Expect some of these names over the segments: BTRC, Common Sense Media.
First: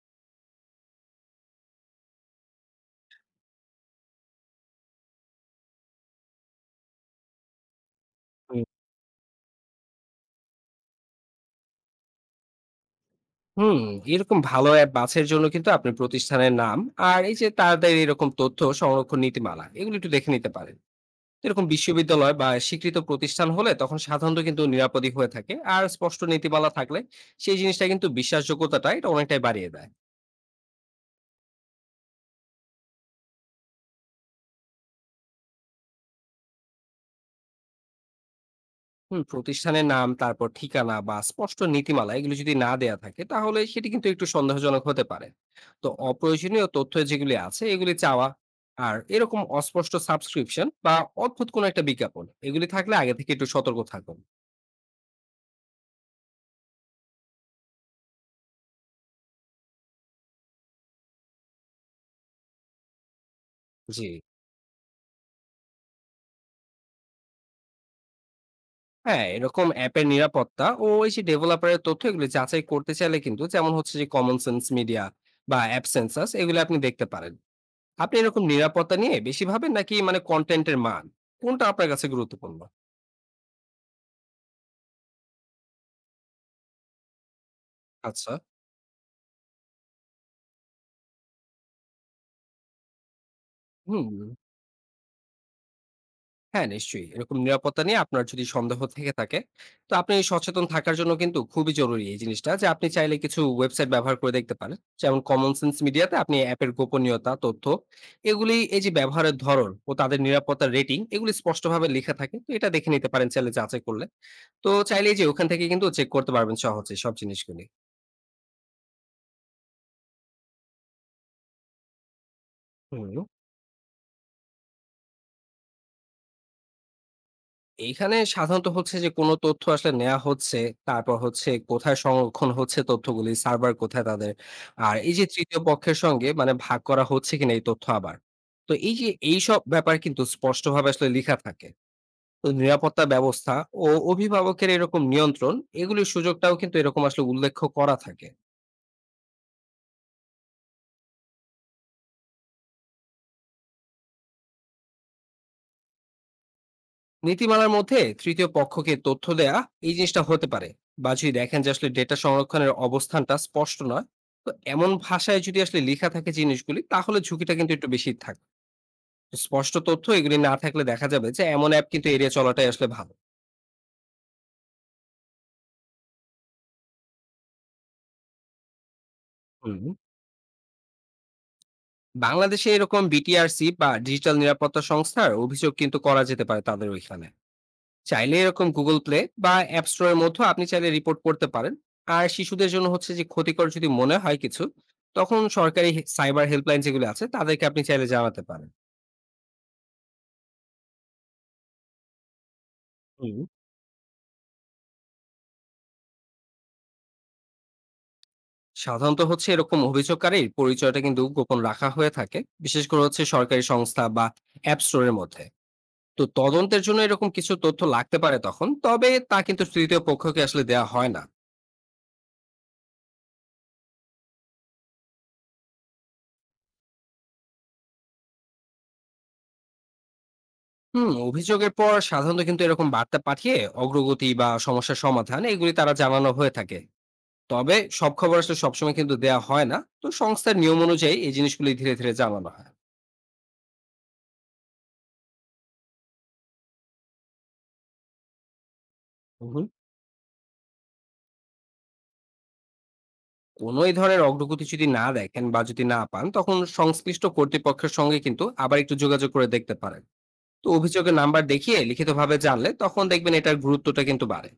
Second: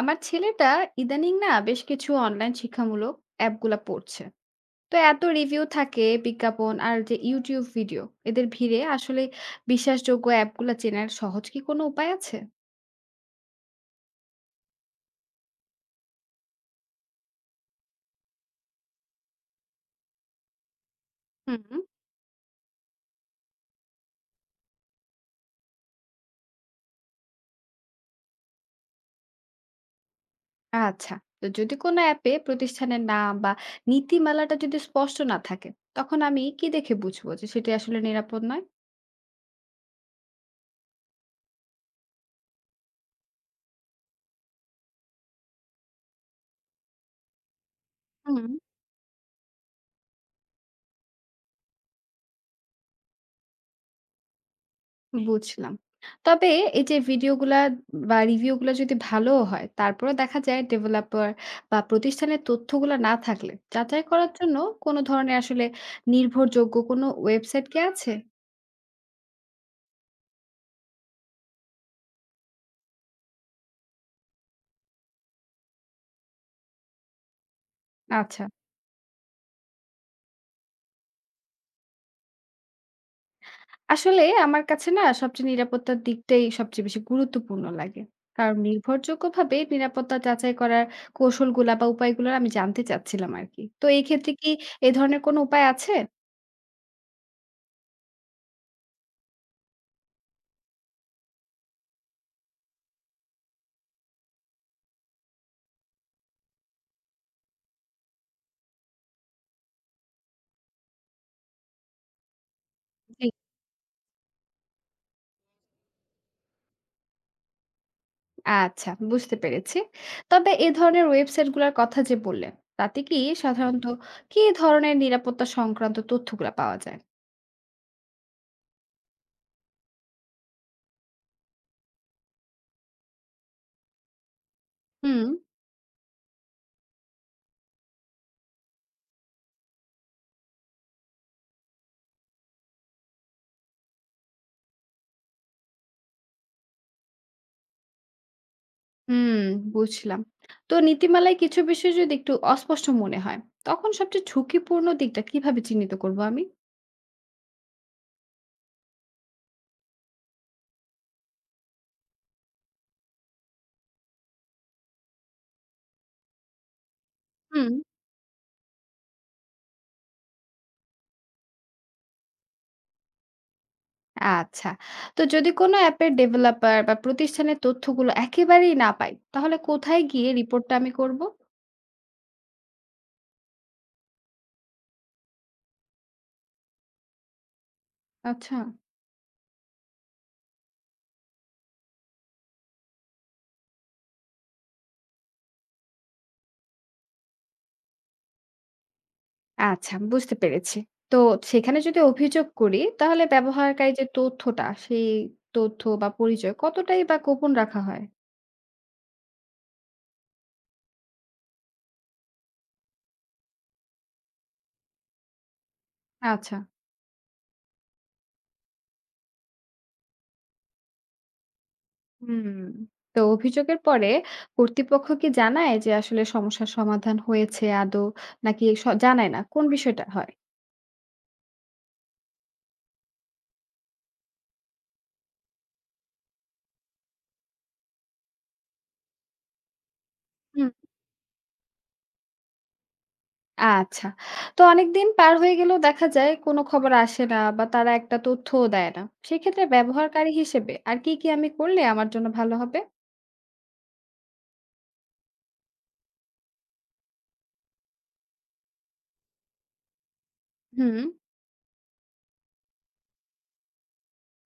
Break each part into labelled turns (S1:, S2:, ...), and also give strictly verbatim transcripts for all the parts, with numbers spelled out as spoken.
S1: আমার ছেলেটা ইদানিং না বেশ কিছু অনলাইন শিক্ষামূলক অ্যাপগুলা পড়ছে। তো এত রিভিউ থাকে, বিজ্ঞাপন আর যে ইউটিউব ভিডিও, এদের
S2: হুম,
S1: ভিড়ে আসলে বিশ্বাসযোগ্য অ্যাপগুলা চেনার সহজ কি কোনো উপায় আছে?
S2: হুম, এরকম ভালো অ্যাপ বাছাইয়ের জন্য কিন্তু আপনি প্রতিষ্ঠানের নাম আর এই যে তাদের এরকম তথ্য সংরক্ষণ নীতিমালা এগুলো একটু দেখে নিতে পারেন। এরকম
S1: হুম,
S2: বিশ্ববিদ্যালয় বা স্বীকৃত প্রতিষ্ঠান হলে তখন সাধারণত কিন্তু নিরাপদই হয়ে থাকে আর স্পষ্ট নীতিমালা থাকলে সেই জিনিসটা কিন্তু বিশ্বাসযোগ্যতাটা এটা অনেকটাই বাড়িয়ে দেয়।
S1: আচ্ছা। তো যদি কোনো অ্যাপে প্রতিষ্ঠানের নাম বা নীতিমালাটা যদি স্পষ্ট না থাকে, তখন আমি কি দেখে বুঝবো যে সেটা আসলে নিরাপদ
S2: হুম, প্রতিষ্ঠানের নাম, তারপর ঠিকানা বা স্পষ্ট নীতিমালা এগুলো যদি না দেয়া থাকে তাহলে সেটি কিন্তু একটু সন্দেহজনক হতে পারে। তো অপ্রয়োজনীয় তথ্য যেগুলি আছে এগুলি চাওয়া
S1: নয়?
S2: আর এরকম অস্পষ্ট সাবস্ক্রিপশন বা অদ্ভুত কোনো একটা বিজ্ঞাপন এগুলি থাকলে আগে থেকে একটু সতর্ক থাকুন।
S1: বুঝলাম। তবে এই যে ভিডিওগুলা বা রিভিউ গুলা যদি ভালোও হয়, তারপরেও দেখা যায় ডেভেলপার বা প্রতিষ্ঠানের তথ্যগুলা না থাকলে
S2: জি।
S1: যাচাই করার জন্য কোন ধরনের আসলে নির্ভরযোগ্য কোনো ওয়েবসাইট কি আছে?
S2: হ্যাঁ, এরকম অ্যাপের নিরাপত্তা ও এই যে ডেভেলপারের তথ্য এগুলি যাচাই করতে চাইলে কিন্তু যেমন হচ্ছে যে কমন সেন্স মিডিয়া বা অ্যাপ সেন্সাস এগুলি আপনি দেখতে পারেন। আপনি এরকম
S1: আচ্ছা।
S2: নিরাপত্তা নিয়ে বেশি ভাবেন নাকি মানে কন্টেন্টের মান কোনটা আপনার কাছে গুরুত্বপূর্ণ?
S1: আসলে আমার কাছে না সবচেয়ে নিরাপত্তার দিকটাই সবচেয়ে বেশি গুরুত্বপূর্ণ লাগে।
S2: আচ্ছা।
S1: কারণ নির্ভরযোগ্যভাবে নিরাপত্তা যাচাই করার কৌশলগুলা বা উপায়গুলা আমি জানতে চাচ্ছিলাম আরকি। তো এই
S2: হুম,
S1: ক্ষেত্রে কি এই ধরনের কোনো উপায় আছে?
S2: হ্যাঁ নিশ্চয়ই। এরকম নিরাপত্তা নিয়ে আপনার যদি সন্দেহ থেকে থাকে, তো আপনি সচেতন থাকার জন্য কিন্তু খুবই জরুরি এই জিনিসটা যে আপনি চাইলে কিছু ওয়েবসাইট ব্যবহার করে দেখতে পারেন। যেমন Common Sense Media তে আপনি অ্যাপের গোপনীয়তা, তথ্য এগুলি এই যে ব্যবহারের ধরন ও তাদের নিরাপত্তার রেটিং এগুলি স্পষ্টভাবে লেখা থাকে। তো এটা দেখে নিতে পারেন চাইলে যাচাই করলে। তো চাইলেই যে ওখান থেকে কিন্তু চেক করতে পারবেন সহজে সব জিনিসগুলি।
S1: আচ্ছা, বুঝতে পেরেছি। তবে এ ধরনের ওয়েবসাইটগুলোর কথা যে বললেন, তাতে
S2: হুম।
S1: কি হুম। সাধারণত কি ধরনের নিরাপত্তা সংক্রান্ত তথ্যগুলা পাওয়া যায়?
S2: এইখানে সাধারণত হচ্ছে যে কোন তথ্য আসলে নেওয়া হচ্ছে, তারপর হচ্ছে কোথায় সংরক্ষণ হচ্ছে তথ্যগুলি, সার্ভার কোথায় তাদের। আর এই যে
S1: হুম,
S2: তৃতীয় পক্ষের সঙ্গে মানে ভাগ করা হচ্ছে কিনা এই তথ্য আবার। তো এই যে এইসব ব্যাপার কিন্তু স্পষ্টভাবে আসলে লিখা থাকে। তো নিরাপত্তা ব্যবস্থা ও অভিভাবকের এরকম নিয়ন্ত্রণ, এগুলির সুযোগটাও কিন্তু এরকম আসলে উল্লেখ্য করা থাকে।
S1: হুম, বুঝলাম। তো নীতিমালায় কিছু বিষয় যদি একটু অস্পষ্ট মনে হয়, তখন সবচেয়ে ঝুঁকিপূর্ণ দিকটা কিভাবে চিহ্নিত করব আমি?
S2: নীতিমালার মধ্যে তৃতীয় পক্ষকে তথ্য দেয়া এই জিনিসটা হতে পারে বা যদি দেখেন যে আসলে ডেটা সংরক্ষণের অবস্থানটা স্পষ্ট নয়, তো এমন ভাষায় যদি আসলে লেখা থাকে জিনিসগুলি তাহলে ঝুঁকিটা কিন্তু
S1: হুম,
S2: একটু বেশি থাকে। তো স্পষ্ট তথ্য এগুলি না থাকলে দেখা যাবে যে এমন অ্যাপ কিন্তু এড়িয়ে চলাটাই আসলে ভালো।
S1: আচ্ছা। তো যদি কোনো অ্যাপের ডেভেলপার বা প্রতিষ্ঠানের তথ্যগুলো একেবারেই না পাই, তাহলে
S2: হুম।
S1: কোথায় গিয়ে রিপোর্টটা আমি করব?
S2: বাংলাদেশে এরকম বিটিআরসি বা ডিজিটাল নিরাপত্তা সংস্থার অভিযোগ কিন্তু করা যেতে পারে তাদের ওইখানে। চাইলে
S1: আচ্ছা।
S2: এরকম গুগল প্লে বা অ্যাপ স্টোরের মধ্যেও আপনি চাইলে রিপোর্ট করতে পারেন। আর শিশুদের জন্য হচ্ছে যে ক্ষতিকর যদি মনে হয় কিছু, তখন সরকারি সাইবার হেল্পলাইন যেগুলো আছে তাদেরকে আপনি চাইলে জানাতে পারেন।
S1: আচ্ছা, বুঝতে পেরেছি। তো সেখানে যদি অভিযোগ করি, তাহলে
S2: হুম।
S1: ব্যবহারকারী যে তথ্যটা, সেই তথ্য বা পরিচয় কতটাই বা গোপন রাখা হয়?
S2: সাধারণত হচ্ছে এরকম অভিযোগকারীর পরিচয়টা কিন্তু গোপন রাখা হয়ে থাকে, বিশেষ করে হচ্ছে সরকারি সংস্থা বা অ্যাপ স্টোরের মধ্যে। তো
S1: আচ্ছা,
S2: তদন্তের জন্য এরকম কিছু তথ্য লাগতে পারে তখন, তবে তা কিন্তু তৃতীয় পক্ষকে আসলে দেওয়া হয় না।
S1: হুম। তো অভিযোগের পরে কর্তৃপক্ষ কি জানায় যে আসলে সমস্যার সমাধান হয়েছে আদৌ? নাকি স জানায় না? কোন বিষয়টা হয়?
S2: হুম, অভিযোগের পর সাধারণত কিন্তু এরকম বার্তা পাঠিয়ে অগ্রগতি বা সমস্যার সমাধান এগুলি তারা জানানো হয়ে থাকে। তবে সব খবর আসলে সবসময় কিন্তু দেয়া হয় না। তো সংস্থার
S1: হুম,
S2: নিয়ম অনুযায়ী এই জিনিসগুলি ধীরে, ধীরে জানানো হয়।
S1: আচ্ছা। তো অনেকদিন পার হয়ে গেলেও দেখা যায় কোনো খবর আসে না বা তারা একটা তথ্যও দেয় না।
S2: উহু।
S1: সেক্ষেত্রে ব্যবহারকারী হিসেবে আর কি, কি আমি করলে আমার জন্য ভালো হবে?
S2: কোন এই ধরনের অগ্রগতি যদি না দেখেন বা যদি না পান তখন সংশ্লিষ্ট কর্তৃপক্ষের সঙ্গে কিন্তু আবার একটু যোগাযোগ করে দেখতে পারেন। তো
S1: হুম,
S2: অভিযোগের নাম্বার দেখিয়ে লিখিতভাবে জানলে তখন দেখবেন এটার গুরুত্বটা কিন্তু বাড়ে।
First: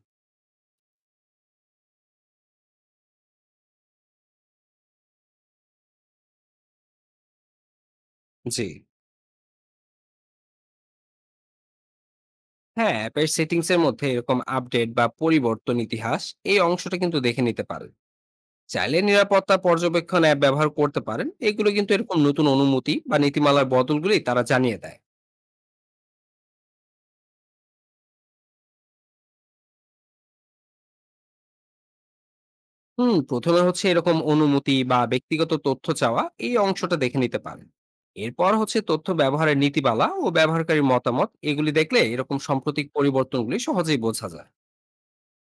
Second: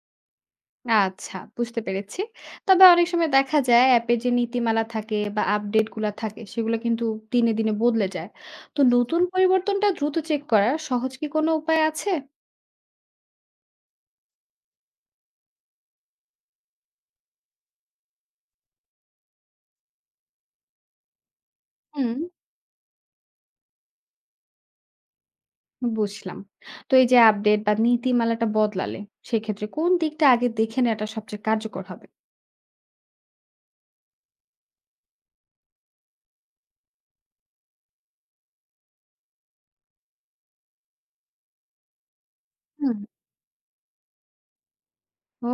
S1: আচ্ছা, বুঝতে পেরেছি। তবে অনেক সময় দেখা যায় অ্যাপে যে নীতিমালা থাকে বা আপডেট গুলা থাকে সেগুলো কিন্তু দিনে, দিনে বদলে যায়।
S2: জি।
S1: তো নতুন পরিবর্তনটা দ্রুত চেক করার সহজ কি কোনো উপায় আছে?
S2: হ্যাঁ, অ্যাপের সেটিংস এর মধ্যে এরকম আপডেট বা পরিবর্তন ইতিহাস এই অংশটা কিন্তু দেখে নিতে পারেন। চাইলে নিরাপত্তা পর্যবেক্ষণ অ্যাপ ব্যবহার করতে পারেন। এগুলো কিন্তু এরকম
S1: হুম,
S2: নতুন অনুমতি বা নীতিমালার বদলগুলি তারা জানিয়ে দেয়।
S1: বুঝলাম। তো এই যে আপডেট বা নীতিমালাটা বদলালে সেক্ষেত্রে কোন দিকটা আগে দেখে নেওয়াটা সবচেয়ে কার্যকর হবে?
S2: হুম, প্রথমে হচ্ছে এরকম অনুমতি বা ব্যক্তিগত তথ্য চাওয়া এই অংশটা দেখে নিতে পারেন। এরপর হচ্ছে তথ্য ব্যবহারের নীতিমালা ও ব্যবহারকারীর মতামত এগুলি দেখলে এরকম সাম্প্রতিক
S1: হুম,
S2: পরিবর্তনগুলি সহজেই বোঝা যায়।
S1: ও,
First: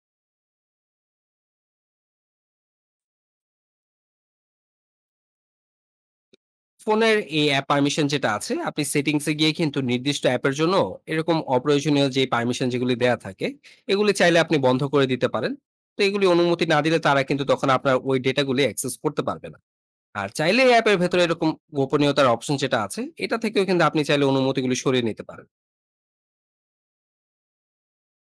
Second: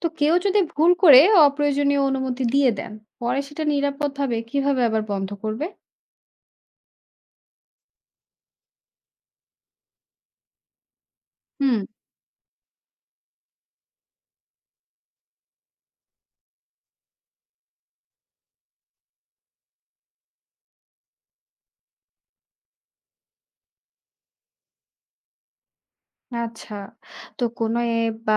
S1: তো কেউ যদি ভুল করে অপ্রয়োজনীয় অনুমতি দিয়ে দেন, পরে সেটা নিরাপদভাবে কিভাবে আবার বন্ধ করবে?
S2: ফোনের এই অ্যাপ পারমিশন যেটা আছে আপনি সেটিংসে গিয়ে কিন্তু নির্দিষ্ট অ্যাপের জন্য এরকম
S1: হুম,
S2: অপ্রয়োজনীয় যে পারমিশন যেগুলি দেয়া থাকে এগুলি চাইলে আপনি বন্ধ করে দিতে পারেন। তো এগুলি অনুমতি না দিলে তারা কিন্তু তখন আপনার ওই ডেটাগুলি অ্যাক্সেস করতে পারবে না। আর চাইলে এই অ্যাপের ভেতরে এরকম গোপনীয়তার অপশন যেটা আছে, এটা থেকেও কিন্তু আপনি চাইলে অনুমতিগুলো সরিয়ে নিতে পারেন।
S1: আচ্ছা। তো কোনো অ্যাপ বা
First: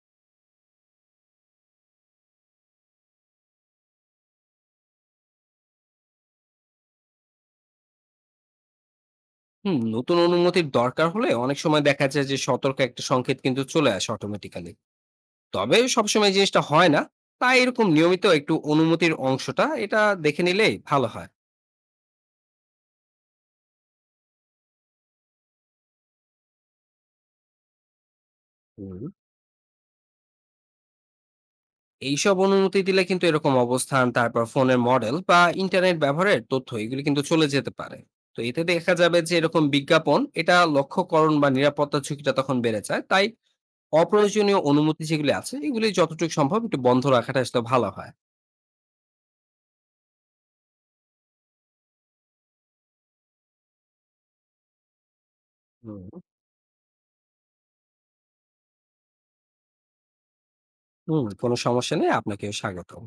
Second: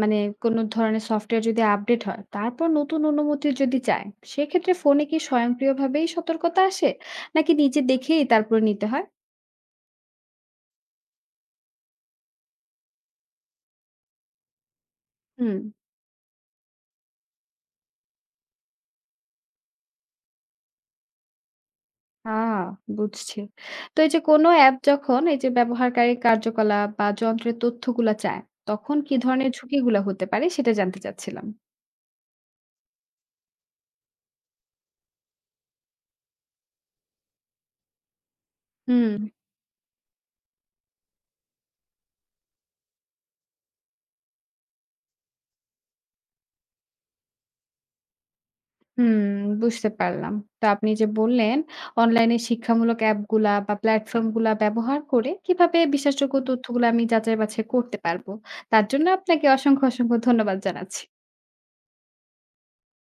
S1: মানে কোনো ধরনের সফটওয়্যার যদি আপডেট হয়, তারপর নতুন অনুমতি যদি চায়, সেক্ষেত্রে ফোনে কি স্বয়ংক্রিয়ভাবেই সতর্কতা আসে? নাকি নিজে দেখেই তারপরে নিতে হয়?
S2: হুম, নতুন অনুমতির দরকার হলে অনেক সময় দেখা যায় যে সতর্ক একটা সংকেত কিন্তু চলে আসে অটোমেটিক্যালি।
S1: হুম।
S2: তবে সবসময় এই জিনিসটা হয় না। তাই এরকম নিয়মিত একটু অনুমতির অংশটা এটা দেখে নিলেই ভালো হয়।
S1: আ বুঝছি। তো এই যে কোনো অ্যাপ যখন এই যে ব্যবহারকারীর কার্যকলাপ বা যন্ত্রের তথ্যগুলা চায়, তখন
S2: হুম।
S1: কি ধরনের ঝুঁকিগুলা হতে পারে? সেটা জানতে চাচ্ছিলাম।
S2: এইসব অনুমতি দিলে কিন্তু এরকম অবস্থান, তারপর ফোনের মডেল বা ইন্টারনেট ব্যবহারের তথ্য এগুলো কিন্তু চলে যেতে পারে। তো এতে দেখা
S1: হুম,
S2: যাবে যে এরকম বিজ্ঞাপন এটা লক্ষ্যকরণ বা নিরাপত্তা ঝুঁকিটা তখন বেড়ে যায়। তাই অপ্রয়োজনীয় অনুমতি যেগুলি আছে এগুলি যতটুকু সম্ভব একটু বন্ধ রাখাটা আসলে ভালো হয়।
S1: হুম, বুঝতে পারলাম। তো আপনি যে বললেন, অনলাইনে শিক্ষামূলক অ্যাপগুলা বা প্ল্যাটফর্মগুলা ব্যবহার করে কিভাবে
S2: হুম,
S1: বিশ্বাসযোগ্য তথ্যগুলো আমি যাচাই বাছাই করতে পারবো। তার জন্য আপনাকে অসংখ্য, অসংখ্য ধন্যবাদ জানাচ্ছি।
S2: হুম, কোনো সমস্যা নেই। আপনাকেও স্বাগতম।